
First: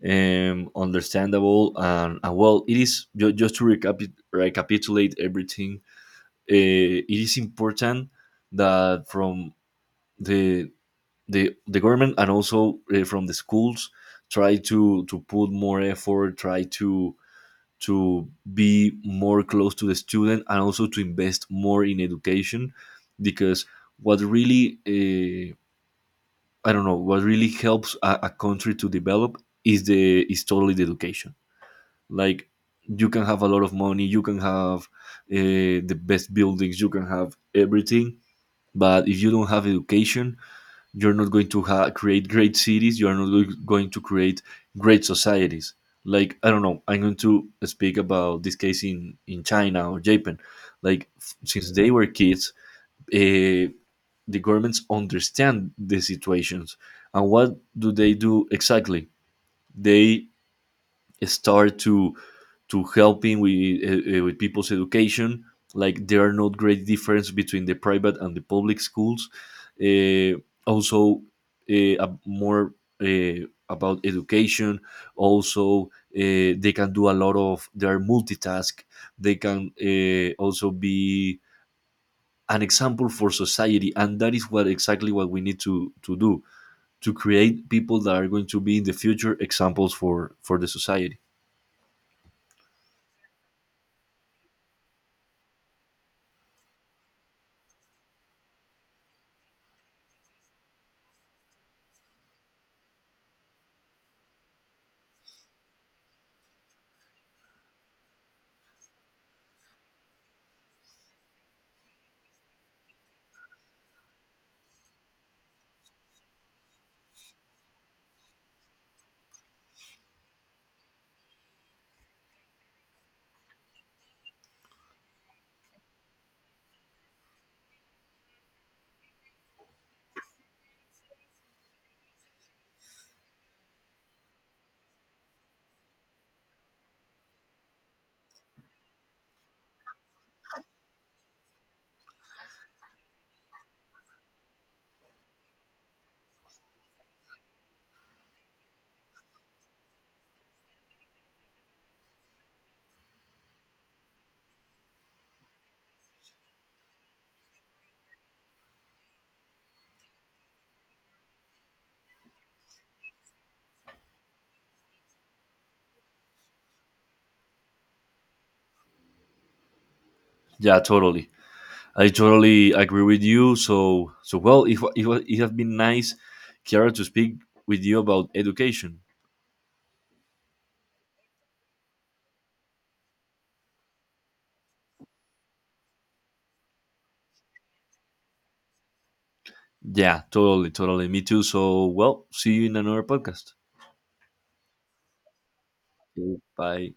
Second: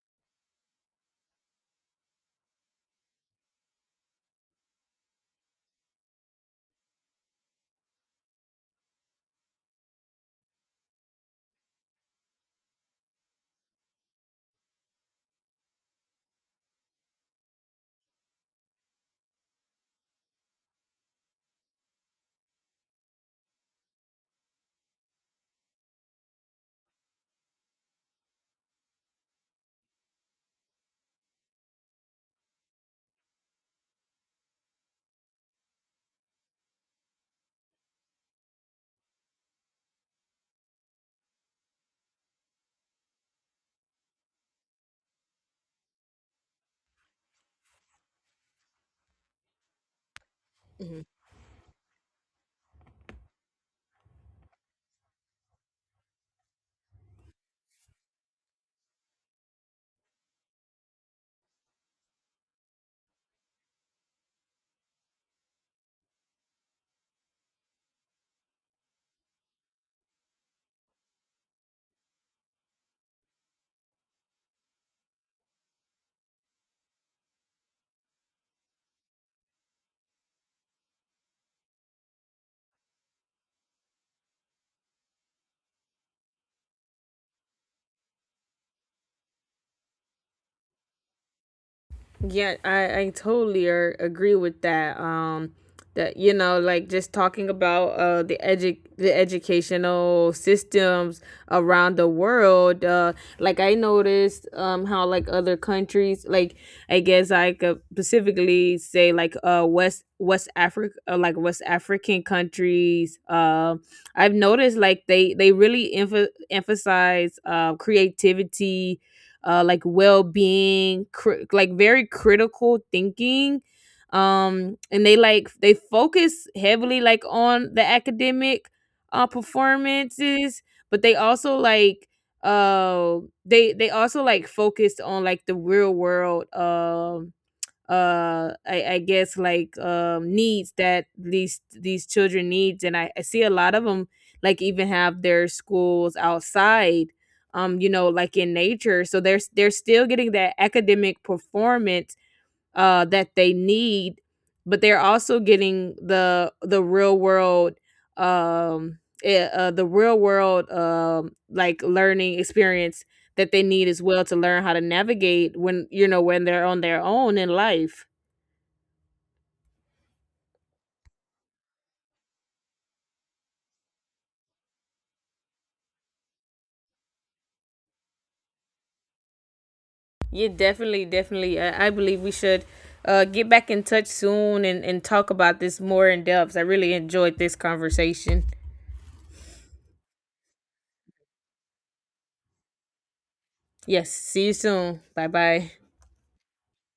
B: understandable, and well, it is just to recapitulate everything. It is important that from the the government and also from the schools, try to put more effort, try to be more close to the student, and also to invest more in education, because what really I don't know, what really helps a country to develop is the is totally the education. Like you can have a lot of money, you can have the best buildings, you can have everything, but if you don't have education, you're not going to create great cities. You are not going to create great societies. Like I don't know, I'm going to speak about this case in China or Japan. Like since they were kids, uh, the governments understand the situations, and what do they do exactly? They start to helping with people's education. Like there are not great difference between the private and the public schools. uh, Also more about education, also they can do a lot of, they are multitask, they can also be an example for society, and that is what exactly what we need to do, to create people that are going to be in the future examples for the society.
A: Yeah, I totally agree with that. That, you know, like just talking about, the educational systems around the world. Like I noticed, how like other countries, like I guess I could specifically say, like, West Africa, like West African countries. I've noticed like they really emphasize, creativity, like well-being, like very critical thinking. And they like they focus heavily like on the academic, performances, but they also like, uh they also like focused on like the real world. I guess like, needs that these children needs. And I see a lot of them like even have their schools outside, you know, like in nature. So they're still getting that academic performance, that they need. But they're also getting the real world. Um eh, the real world like learning experience that they need as well to learn how to navigate when you know when they're on their own in life
B: Yeah, totally. I totally agree with you. So, so, well, it has been nice, Kiara, to speak with you about education.
A: Yeah, definitely, definitely. I believe we should, get back in touch soon, and talk about this more in depth. I really enjoyed this conversation.
B: Yeah, totally, totally, me too. So, well, see you in another podcast.
A: Yes, see you soon. Bye bye.
B: Okay, bye.